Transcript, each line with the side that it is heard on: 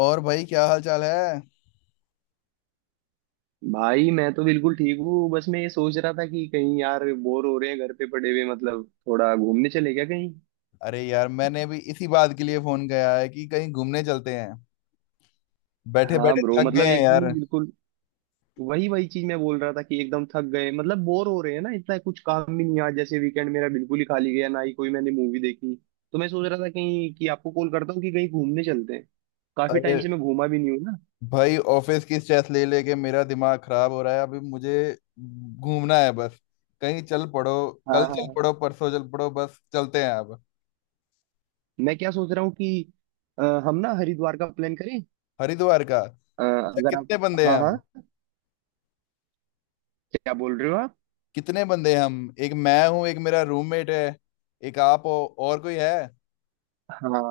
left: और भाई, क्या हाल चाल है?
right: भाई मैं तो बिल्कुल ठीक हूँ। बस मैं ये सोच रहा था कि कहीं यार बोर हो रहे हैं घर पे पड़े हुए, मतलब थोड़ा घूमने चले क्या कहीं।
left: अरे यार, मैंने भी इसी बात के लिए फोन किया है कि कहीं घूमने चलते हैं। बैठे
right: हाँ
left: बैठे
right: ब्रो,
left: थक गए
right: मतलब
left: हैं
right: एकदम ही
left: यार।
right: बिल्कुल वही वही चीज मैं बोल रहा था कि एकदम थक गए, मतलब बोर हो रहे हैं ना, इतना कुछ काम भी नहीं है। आज जैसे वीकेंड मेरा बिल्कुल ही खाली गया, ना ही कोई मैंने मूवी देखी। तो मैं सोच रहा था कहीं कि आपको कॉल करता हूँ कि कहीं घूमने चलते हैं। काफी
left: अरे
right: टाइम से मैं घूमा भी नहीं हूँ ना।
left: भाई, ऑफिस की स्ट्रेस ले लेके मेरा दिमाग खराब हो रहा है। अभी मुझे घूमना है बस। कहीं चल पड़ो,
right: हाँ
left: कल चल
right: हाँ।
left: पड़ो, परसों चल पड़ो, बस चलते हैं अब।
right: मैं क्या सोच रहा हूँ कि हम ना हरिद्वार का प्लान करें।
left: हरिद्वार का? अच्छा,
right: अगर आप।
left: कितने बंदे हैं
right: हाँ हाँ।
left: हम?
right: क्या बोल रहे हो आप?
left: कितने बंदे हैं हम? एक मैं हूँ, एक मेरा रूममेट है। एक आप हो। और कोई है?
right: हाँ।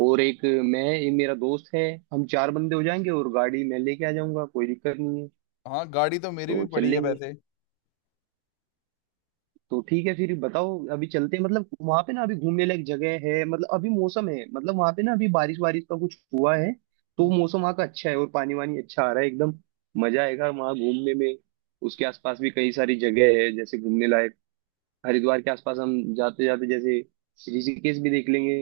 right: और एक, मैं ये मेरा दोस्त है। हम चार बंदे हो जाएंगे और गाड़ी मैं लेके आ जाऊंगा, कोई दिक्कत नहीं है।
left: हाँ, गाड़ी तो मेरी
right: तो
left: भी
right: चल
left: पड़ी है
right: लेंगे।
left: वैसे।
right: तो ठीक है फिर, बताओ अभी चलते हैं, मतलब वहां पे ना अभी घूमने लायक जगह है, मतलब अभी मौसम है, मतलब वहां पे ना अभी बारिश बारिश का कुछ हुआ है। तो मौसम वहाँ का अच्छा है और पानी वानी अच्छा आ रहा है एकदम। मजा आएगा वहाँ घूमने में। उसके आसपास भी कई सारी जगह है जैसे घूमने लायक। हरिद्वार के आसपास हम जाते जाते जैसे ऋषिकेश भी देख लेंगे।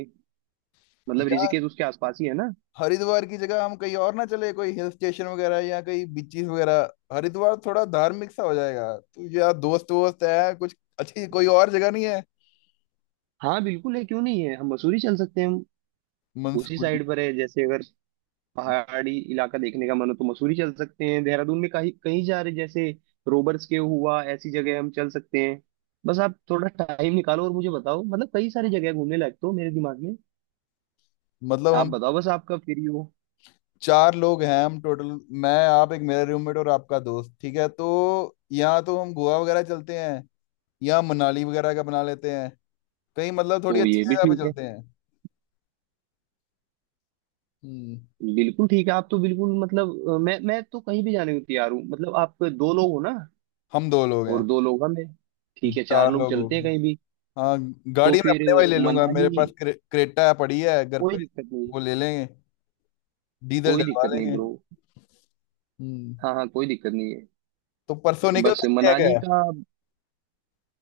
right: मतलब ऋषिकेश उसके आसपास ही है ना।
left: हरिद्वार की जगह हम कहीं और ना चले? कोई हिल स्टेशन वगैरह, या कहीं बीचीज वगैरह। हरिद्वार थोड़ा धार्मिक सा हो जाएगा, तो यार, दोस्त वोस्त है, कुछ अच्छी कोई और जगह नहीं है?
right: हाँ बिल्कुल है, क्यों नहीं है, हम मसूरी चल सकते हैं। उसी
left: मंसूरी?
right: साइड पर है जैसे, अगर पहाड़ी इलाका देखने का मन हो तो मसूरी चल सकते हैं, देहरादून में कहीं कहीं जा रहे जैसे रोबर्स के हुआ ऐसी जगह हम चल सकते हैं। बस आप थोड़ा टाइम निकालो और मुझे बताओ, मतलब कई सारी जगह है घूमने लायक तो मेरे दिमाग में।
left: मतलब
right: आप
left: हम।
right: बताओ बस आपका फ्री हो।
left: चार लोग हैं हम टोटल। मैं, आप, एक मेरा रूममेट और आपका दोस्त, ठीक है? तो यहाँ तो हम गोवा वगैरह चलते हैं, या मनाली वगैरह का बना लेते हैं। कहीं, मतलब थोड़ी
right: तो
left: अच्छी
right: ये भी
left: जगह पे
right: ठीक है।
left: चलते हैं। हम्म।
right: बिल्कुल ठीक है, आप तो बिल्कुल मतलब मैं तो कहीं भी जाने को तैयार हूँ, मतलब आप दो लोग हो ना,
left: हम दो लोग हैं।
right: और दो लोग हम हैं। ठीक है, चार
left: चार
right: लोग
left: लोग हो
right: चलते हैं
left: गए।
right: कहीं भी।
left: हाँ।
right: तो
left: गाड़ी मैं
right: फिर
left: अपने वाली ले लूंगा, मेरे
right: मनाली,
left: पास क्रेटा पड़ी है घर पे।
right: कोई दिक्कत नहीं।
left: वो ले लेंगे, डीजल
right: कोई
left: डलवा
right: दिक्कत नहीं
left: लेंगे।
right: ब्रो।
left: हम्म।
right: हाँ हाँ, कोई दिक्कत नहीं।
left: तो परसों निकल
right: बस
left: सकते हैं
right: मनाली
left: क्या?
right: का।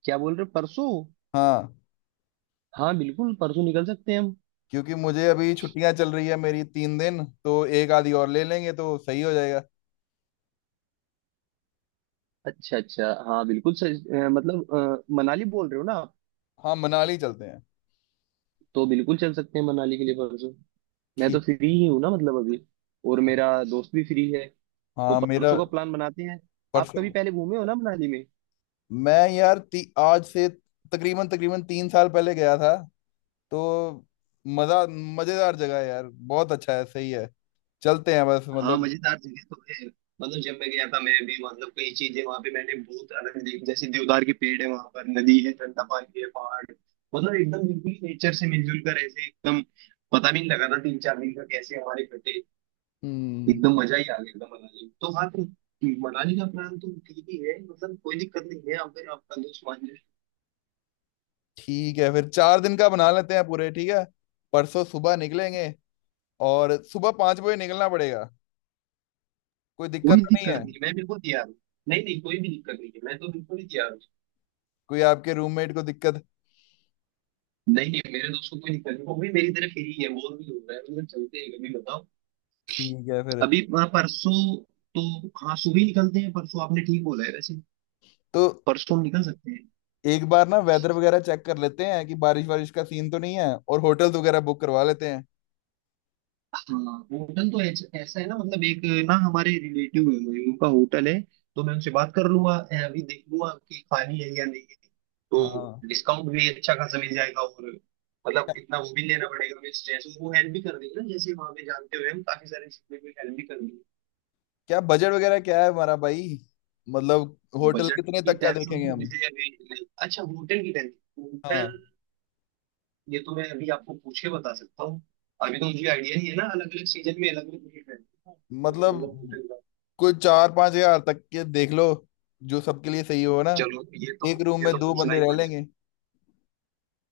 right: क्या बोल रहे हो, परसों?
left: हाँ,
right: हाँ बिल्कुल परसों निकल सकते हैं हम।
left: क्योंकि मुझे अभी छुट्टियां चल रही है मेरी, 3 दिन, तो एक आधी और ले लेंगे तो सही हो जाएगा।
right: अच्छा अच्छा, हाँ बिल्कुल सही। मतलब मनाली बोल रहे हो ना आप?
left: हाँ, मनाली चलते हैं।
right: तो बिल्कुल चल सकते हैं मनाली के लिए परसों। मैं तो
left: ठीक।
right: फ्री ही हूँ ना, मतलब अभी। और मेरा दोस्त भी फ्री है। तो
left: हाँ मेरा।
right: परसों का प्लान बनाते हैं। आप कभी
left: परसों।
right: पहले घूमे हो ना मनाली में?
left: मैं यार आज से तकरीबन तकरीबन 3 साल पहले गया था। तो मजा मजेदार जगह है यार। बहुत अच्छा है, सही है। चलते हैं बस,
right: हाँ
left: मतलब।
right: मजेदार जगह तो है। मतलब जब मैं गया था, मैं भी मतलब कई चीजें वहां पे मैंने बहुत अलग देखी, जैसे देवदार के पेड़ है वहां पर, नदी है, ठंडा पानी है, पहाड़ है। मतलब एकदम बिल्कुल नेचर से मिलजुल कर ऐसे एकदम, पता भी नहीं लगा था 3-4 दिन का कैसे हमारे कटे।
left: हम्म।
right: एकदम मजा ही आ गया एकदम मनाली में। तो हाँ, तो मनाली का प्लान तो ठीक ही है, मतलब कोई दिक्कत नहीं है अगर आपका दोस्त मान जाए।
left: ठीक है, फिर 4 दिन का बना लेते हैं पूरे, ठीक है? परसों सुबह निकलेंगे। और सुबह 5 बजे निकलना पड़ेगा। कोई दिक्कत
right: कोई
left: तो नहीं
right: दिक्कत
left: है?
right: नहीं, मैं बिल्कुल तैयार हूँ। नहीं नहीं, कोई भी दिक्कत नहीं है, मैं तो बिल्कुल ही तैयार हूँ।
left: कोई आपके रूममेट को दिक्कत?
right: नहीं नहीं, मेरे दोस्त को कोई दिक्कत नहीं, वो भी मेरी तरह फ्री है, बोर भी हो रहा है, मतलब चलते हैं, कभी बताओ।
left: ठीक है फिर।
right: अभी परसों, तो हाँ सुबह ही निकलते हैं परसों, आपने ठीक बोला है वैसे।
left: तो
right: परसों हम निकल सकते हैं।
left: एक बार ना वेदर वगैरह चेक कर लेते हैं कि बारिश वारिश का सीन तो नहीं है, और होटल्स वगैरह बुक करवा लेते हैं।
right: हाँ होटल तो ऐसा है ना, मतलब एक ना हमारे रिलेटिव है वही, उनका होटल है। तो मैं उनसे बात कर लूंगा, अभी देख लूंगा कि खाली है या नहीं है। तो
left: हाँ।
right: डिस्काउंट भी अच्छा खासा मिल जाएगा, और मतलब इतना वो भी लेना पड़ेगा हमें स्ट्रेस, वो हेल्प भी कर देंगे ना, जैसे वहां पे जानते हुए हम काफी सारे चीजों में हेल्प भी कर देंगे।
left: क्या बजट वगैरह क्या है हमारा भाई? मतलब होटल
right: बजट
left: कितने
right: की
left: तक का
right: टेंशन
left: देखेंगे
right: तो
left: हम?
right: मुझे अभी नहीं- अच्छा होटल की टेंशन, होटल
left: हाँ,
right: ये तो मैं अभी आपको पूछ के बता सकता हूँ। अभी तो मुझे आइडिया नहीं है ना, अलग अलग सीजन में अलग अलग रेट रहते हैं तो, मतलब
left: मतलब
right: होटल का।
left: कोई 4-5 हजार तक के देख लो, जो सबके लिए सही हो ना।
right: चलो ये तो,
left: एक रूम
right: ये
left: में
right: तो
left: दो
right: पूछना
left: बंदे
right: ही
left: रह
right: पड़ेगा।
left: लेंगे।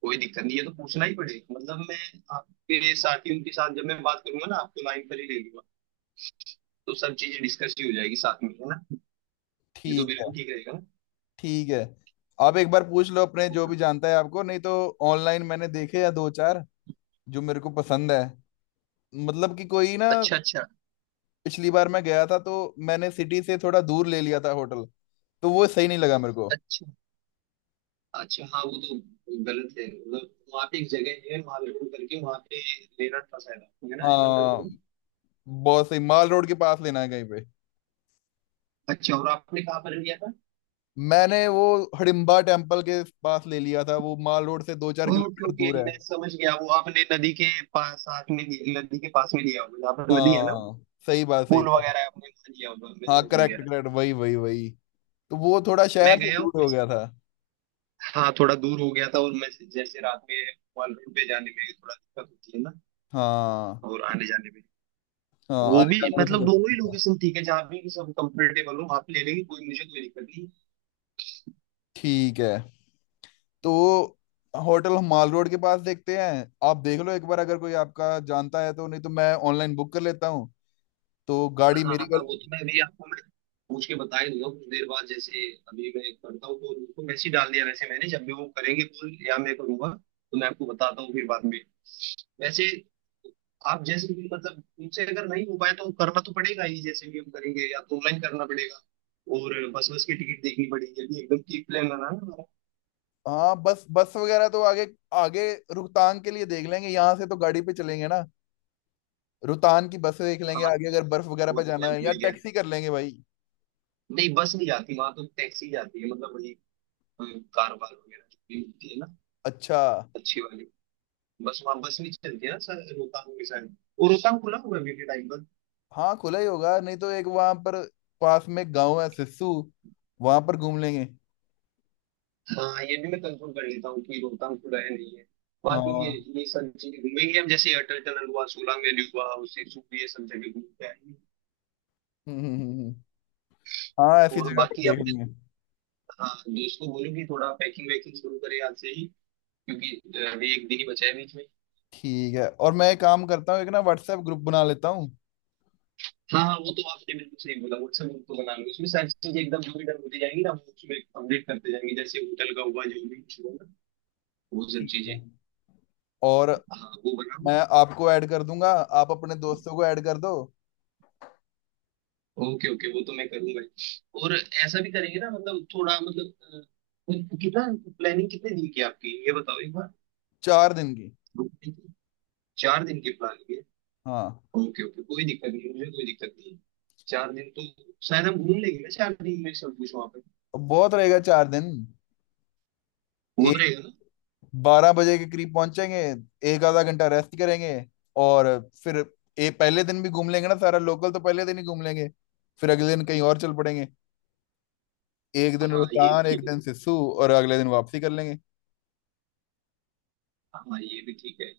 right: कोई दिक्कत नहीं, ये तो पूछना ही पड़ेगा, मतलब मैं आपके साथियों के साथ जब मैं बात करूंगा ना, आपको लाइन पर ही ले लूंगा। तो सब चीजें डिस्कस ही हो जाएगी साथ में, है ना। ये तो
left: ठीक है।
right: बिल्कुल ठीक रहेगा।
left: ठीक है। आप एक बार पूछ लो अपने जो
right: ना
left: भी जानता है आपको, नहीं तो ऑनलाइन मैंने देखे या दो चार, जो मेरे को पसंद है। मतलब कि कोई ना।
right: अच्छा अच्छा।
left: पिछली बार मैं गया था तो मैंने सिटी से थोड़ा दूर ले लिया था होटल, तो वो सही नहीं लगा मेरे को।
right: अच्छा अच्छा, हाँ वो तो गलत है, मतलब वहाँ पे एक जगह है वहाँ पे करके वहाँ पे लेना था शायद आपको, है ना? ऐसा कुछ
left: हाँ,
right: बोलो।
left: बहुत सही, माल रोड के पास लेना है कहीं पे।
right: अच्छा, और आपने कहाँ पर लिया था?
left: मैंने वो हडिम्बा टेम्पल के पास ले लिया था, वो माल रोड से दो चार
right: ओके
left: किलोमीटर
right: ओके,
left: दूर है।
right: मैं समझ गया, वो आपने नदी के पास साथ में लिया- नदी के पास में लिया होगा जहाँ पर नदी है ना,
left: हाँ, सही बात, सही
right: पुल
left: बात।
right: वगैरह है, आपने वहाँ लिया होगा, मैं
left: हाँ,
right: समझ गया।
left: करेक्ट, करेक्ट, वही वही वही। तो वो थोड़ा
right: मैं
left: शहर से
right: गया हूँ
left: दूर हो
right: वैसे।
left: गया था।
right: हाँ थोड़ा दूर हो गया था, और मैं जैसे रात में वन रोड पे जाने में थोड़ा दिक्कत होती है ना,
left: हाँ
right: और आने जाने में,
left: हाँ।
right: वो
left: आने
right: भी
left: जाने में
right: मतलब, दोनों ही
left: तो।
right: लोकेशन ठीक है, जहाँ भी सब कंफर्टेबल हो आप ले लेंगे, कोई मुझे कोई दिक्कत नहीं।
left: ठीक है। तो होटल हम माल रोड के पास देखते हैं, आप देख लो एक बार अगर कोई आपका जानता है तो, नहीं तो मैं ऑनलाइन बुक कर लेता हूँ। तो गाड़ी
right: हाँ
left: मेरी
right: हाँ,
left: गल।
right: वो तो मैं अभी आपको, मैं पूछ के बता ही दूंगा कुछ देर बाद जैसे। अभी मैं करता हूँ, तो उनको मैसेज डाल दिया वैसे मैंने, जब भी वो करेंगे कॉल या मैं करूंगा, तो मैं आपको बताता हूँ फिर बाद में वैसे। आप जैसे भी, मतलब उनसे अगर नहीं हो पाए तो करना तो पड़ेगा ही, जैसे भी हम करेंगे, या तो ऑनलाइन करना पड़ेगा। और बस बस की टिकट देखनी पड़ेगी। अभी एकदम ठीक प्लान बना है हमारा।
left: हाँ, बस बस वगैरह तो आगे, आगे रोहतांग के लिए देख लेंगे, यहाँ से तो गाड़ी पे चलेंगे ना। रोहतांग की बस देख लेंगे
right: हाँ
left: आगे, अगर बर्फ वगैरह
right: वो
left: पे
right: तो
left: जाना
right: मैं
left: है
right: भूल
left: या
right: ही गया
left: टैक्सी
right: था।
left: कर लेंगे भाई।
right: नहीं, बस नहीं जाती वहां, तो टैक्सी जाती है, मतलब वही अ, कार वार वगैरह जो भी होती है ना,
left: अच्छा।
right: अच्छी वाली। बस वहाँ बस नहीं चलती है ना सर, रोहतांग के साइड। वो रोहतांग खुला होगा अभी के टाइम पर?
left: हाँ, खुला ही होगा, नहीं तो एक वहां पर पास में गाँव है सिस्सू, वहां पर घूम लेंगे।
right: हाँ, ये भी मैं कंफर्म कर लेता हूँ कि रोहतांग खुला है नहीं है।
left: हाँ,
right: बाकी
left: हम्म।
right: ये सब चीजें घूमेंगे हम, जैसे अटल टनल हुआ, सोलांग वैली हुआ, उसे सूप, ये सब जगह घूम के आएंगे।
left: हम्म, हम्म, हम्म। हाँ, ऐसी
right: और
left: जगह पर
right: बाकी
left: देख
right: अपने,
left: लेंगे।
right: हाँ दोस्त को बोलो कि थोड़ा पैकिंग वैकिंग शुरू करे आज से ही, क्योंकि अभी 1 दिन ही बचा है बीच में।
left: ठीक है, और मैं एक काम करता हूँ, एक ना व्हाट्सएप ग्रुप बना लेता हूँ।
right: हाँ हाँ, वो तो आपने बिल्कुल सही बोला, व्हाट्सएप ग्रुप तो बना लो, उसमें सारी चीजें एकदम जो भी डन होती जाएंगी ना, वो उसमें अपडेट करते जाएंगे, जैसे होटल का हुआ, जो भी कुछ होगा, वो सब
left: ठीक
right: चीजें।
left: है। और
right: हाँ वो बनाओ।
left: मैं आपको ऐड कर दूंगा, आप अपने दोस्तों को ऐड कर दो।
right: ओके ओके, वो तो मैं करूंगा ही। और ऐसा भी करेंगे ना, मतलब थोड़ा मतलब कितना प्लानिंग कितने दिन की है आपकी, ये बताओ एक बार।
left: 4 दिन की।
right: 2 दिन की? चार दिन की प्लानिंग है?
left: हाँ,
right: ओके ओके, कोई दिक्कत नहीं, मुझे कोई दिक्कत नहीं है। 4 दिन तो शायद हम घूम लेंगे ना, 4 दिन में सब कुछ वहां पे,
left: बहुत रहेगा 4 दिन।
right: हो
left: एक,
right: रहेगा ना।
left: 12 बजे के करीब पहुंचेंगे। एक आधा घंटा रेस्ट करेंगे। और फिर ए पहले दिन भी घूम लेंगे ना, सारा लोकल तो पहले दिन ही घूम लेंगे। फिर अगले दिन कहीं और चल पड़ेंगे। एक दिन
right: हाँ ये भी
left: रोहतान, एक
right: ठीक है।
left: दिन सिस्सू, और अगले दिन वापसी कर लेंगे।
right: हाँ ये भी ठीक है।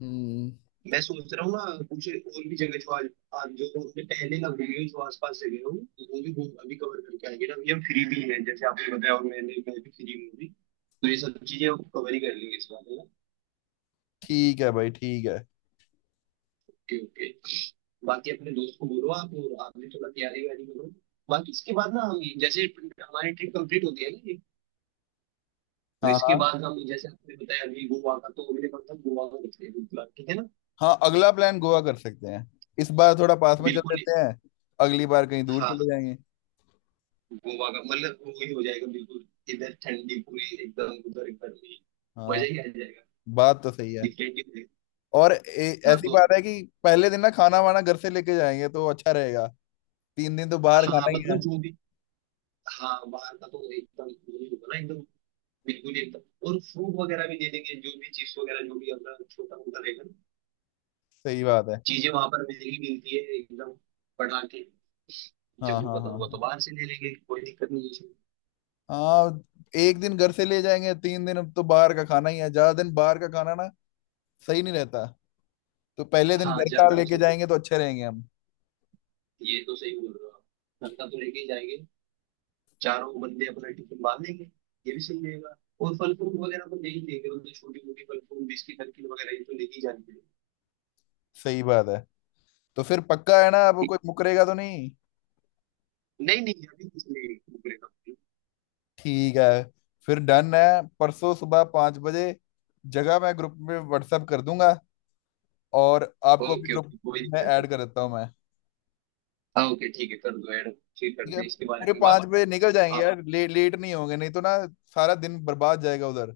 left: हम्म।
right: मैं सोच रहा हूँ ना कुछ और भी जगह जो आज, आज जो हमने पहले ना घूमी हुई जो आसपास जगह हो, वो भी घूम अभी कवर करके आएंगे ना, अभी हम फ्री भी हैं जैसे आपने बताया, और मैंने मैं भी फ्री हूँ अभी। तो ये सब चीजें कवर ही कर लेंगे इस बार, है ना।
left: ठीक है भाई, ठीक है।
right: Okay okay. बाकी अपने दोस्त को बोलो आप, और आप भी थोड़ा तैयारी वैयारी करो। बाकी इसके बाद ना हम जैसे, हमारी ट्रिप कंप्लीट होती है ना ये, तो
left: हाँ
right: इसके
left: हाँ।
right: बाद हम जैसे आपने बताया, अभी गोवा का, तो अगले मंथ हम गोवा का करते हैं बिल्कुल, ठीक है ना?
left: हाँ, अगला प्लान गोवा कर सकते हैं। इस बार थोड़ा पास में चल
right: बिल्कुल।
left: लेते हैं। अगली बार कहीं दूर चले
right: हाँ
left: जाएंगे।
right: गोवा का मतलब वही हो जाएगा, बिल्कुल इधर ठंडी पूरी एकदम, उधर गर्मी। मजा
left: हाँ,
right: ही आ जाएगा।
left: बात तो सही है।
right: डिफरेंट ही रहेगा।
left: और
right: हाँ
left: ऐसी
right: तो,
left: बात है कि पहले दिन ना खाना वाना घर से लेके जाएंगे तो अच्छा रहेगा। तीन दिन तो बाहर
right: हाँ
left: खाना ही
right: मतलब
left: है।
right: जो भी, हाँ बाहर का तो एकदम वो नहीं होगा ना एकदम, बिल्कुल ही एकदम। और फ्रूट वगैरह भी दे देंगे, जो भी चिप्स वगैरह जो भी अपना छोटा मोटा रहेगा ना।
left: सही बात है।
right: चीजें वहां पर महंगी मिलती है एकदम, बढ़ा के।
left: हाँ
right: जम्मू का
left: हाँ हाँ
right: तो हुआ तो
left: हाँ।
right: बाहर से ले लेंगे, कोई दिक्कत नहीं है इसमें।
left: हाँ, एक दिन घर से ले जाएंगे, 3 दिन अब तो बाहर का खाना ही है, ज्यादा दिन बाहर का खाना ना सही नहीं रहता। तो पहले दिन
right: हाँ
left: घर का
right: ज्यादा भी
left: लेके
right: सही।
left: जाएंगे तो अच्छे रहेंगे हम।
right: ये तो सही बोल रहे हो आप। नलका तो लेके ही जाएंगे, चारों बंदे अपना टिफिन बांध लेंगे, ये भी सही रहेगा। और फल फ्रूट वगैरह तो ले ही लेंगे, मतलब छोटी मोटी फल फ्रूट बिस्किट नमकीन वगैरह ये तो ले ही जानी पड़ेगी।
left: सही बात है। तो फिर पक्का है ना, अब कोई मुकरेगा तो नहीं?
right: नहीं नहीं अभी कुछ नहीं, ब्रेकअप नहीं।
left: ठीक है, फिर डन है। परसों सुबह 5 बजे। जगह मैं ग्रुप में व्हाट्सएप कर दूंगा। और आपको भी
right: ओके
left: ग्रुप
right: ओके, कोई
left: में
right: दिक्कत
left: ऐड
right: नहीं।
left: कर देता हूँ मैं।
right: हाँ ओके ठीक है, कर दो ऐड। फिर
left: ठीक
right: करते
left: है,
right: हैं इसके बारे
left: पूरे
right: में
left: पाँच
right: बात।
left: बजे निकल जाएंगे
right: आप
left: यार, लेट नहीं होंगे नहीं तो ना सारा दिन बर्बाद जाएगा उधर।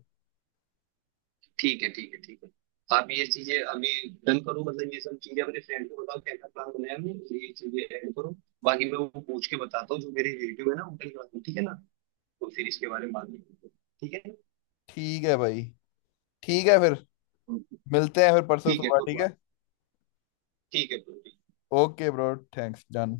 right: ठीक है ठीक है ठीक है। आप ये चीजें अभी डन करो, मतलब ये सब चीजें अपने फ्रेंड को बताओ, कैसा प्लान बनाया हमने, ये चीजें ऐड करो। बाकी मैं वो पूछ के बताता हूँ जो मेरे रिलेटिव है ना उनके लिए, ठीक है ना? तो फिर इसके बारे में बात करेंगे। ठीक है
left: ठीक है भाई, ठीक है, फिर
right: ना?
left: मिलते हैं फिर परसों
right: ठीक है
left: सुबह,
right: तो
left: ठीक है?
right: बात, ठीक है तो।
left: Okay bro, thanks, done.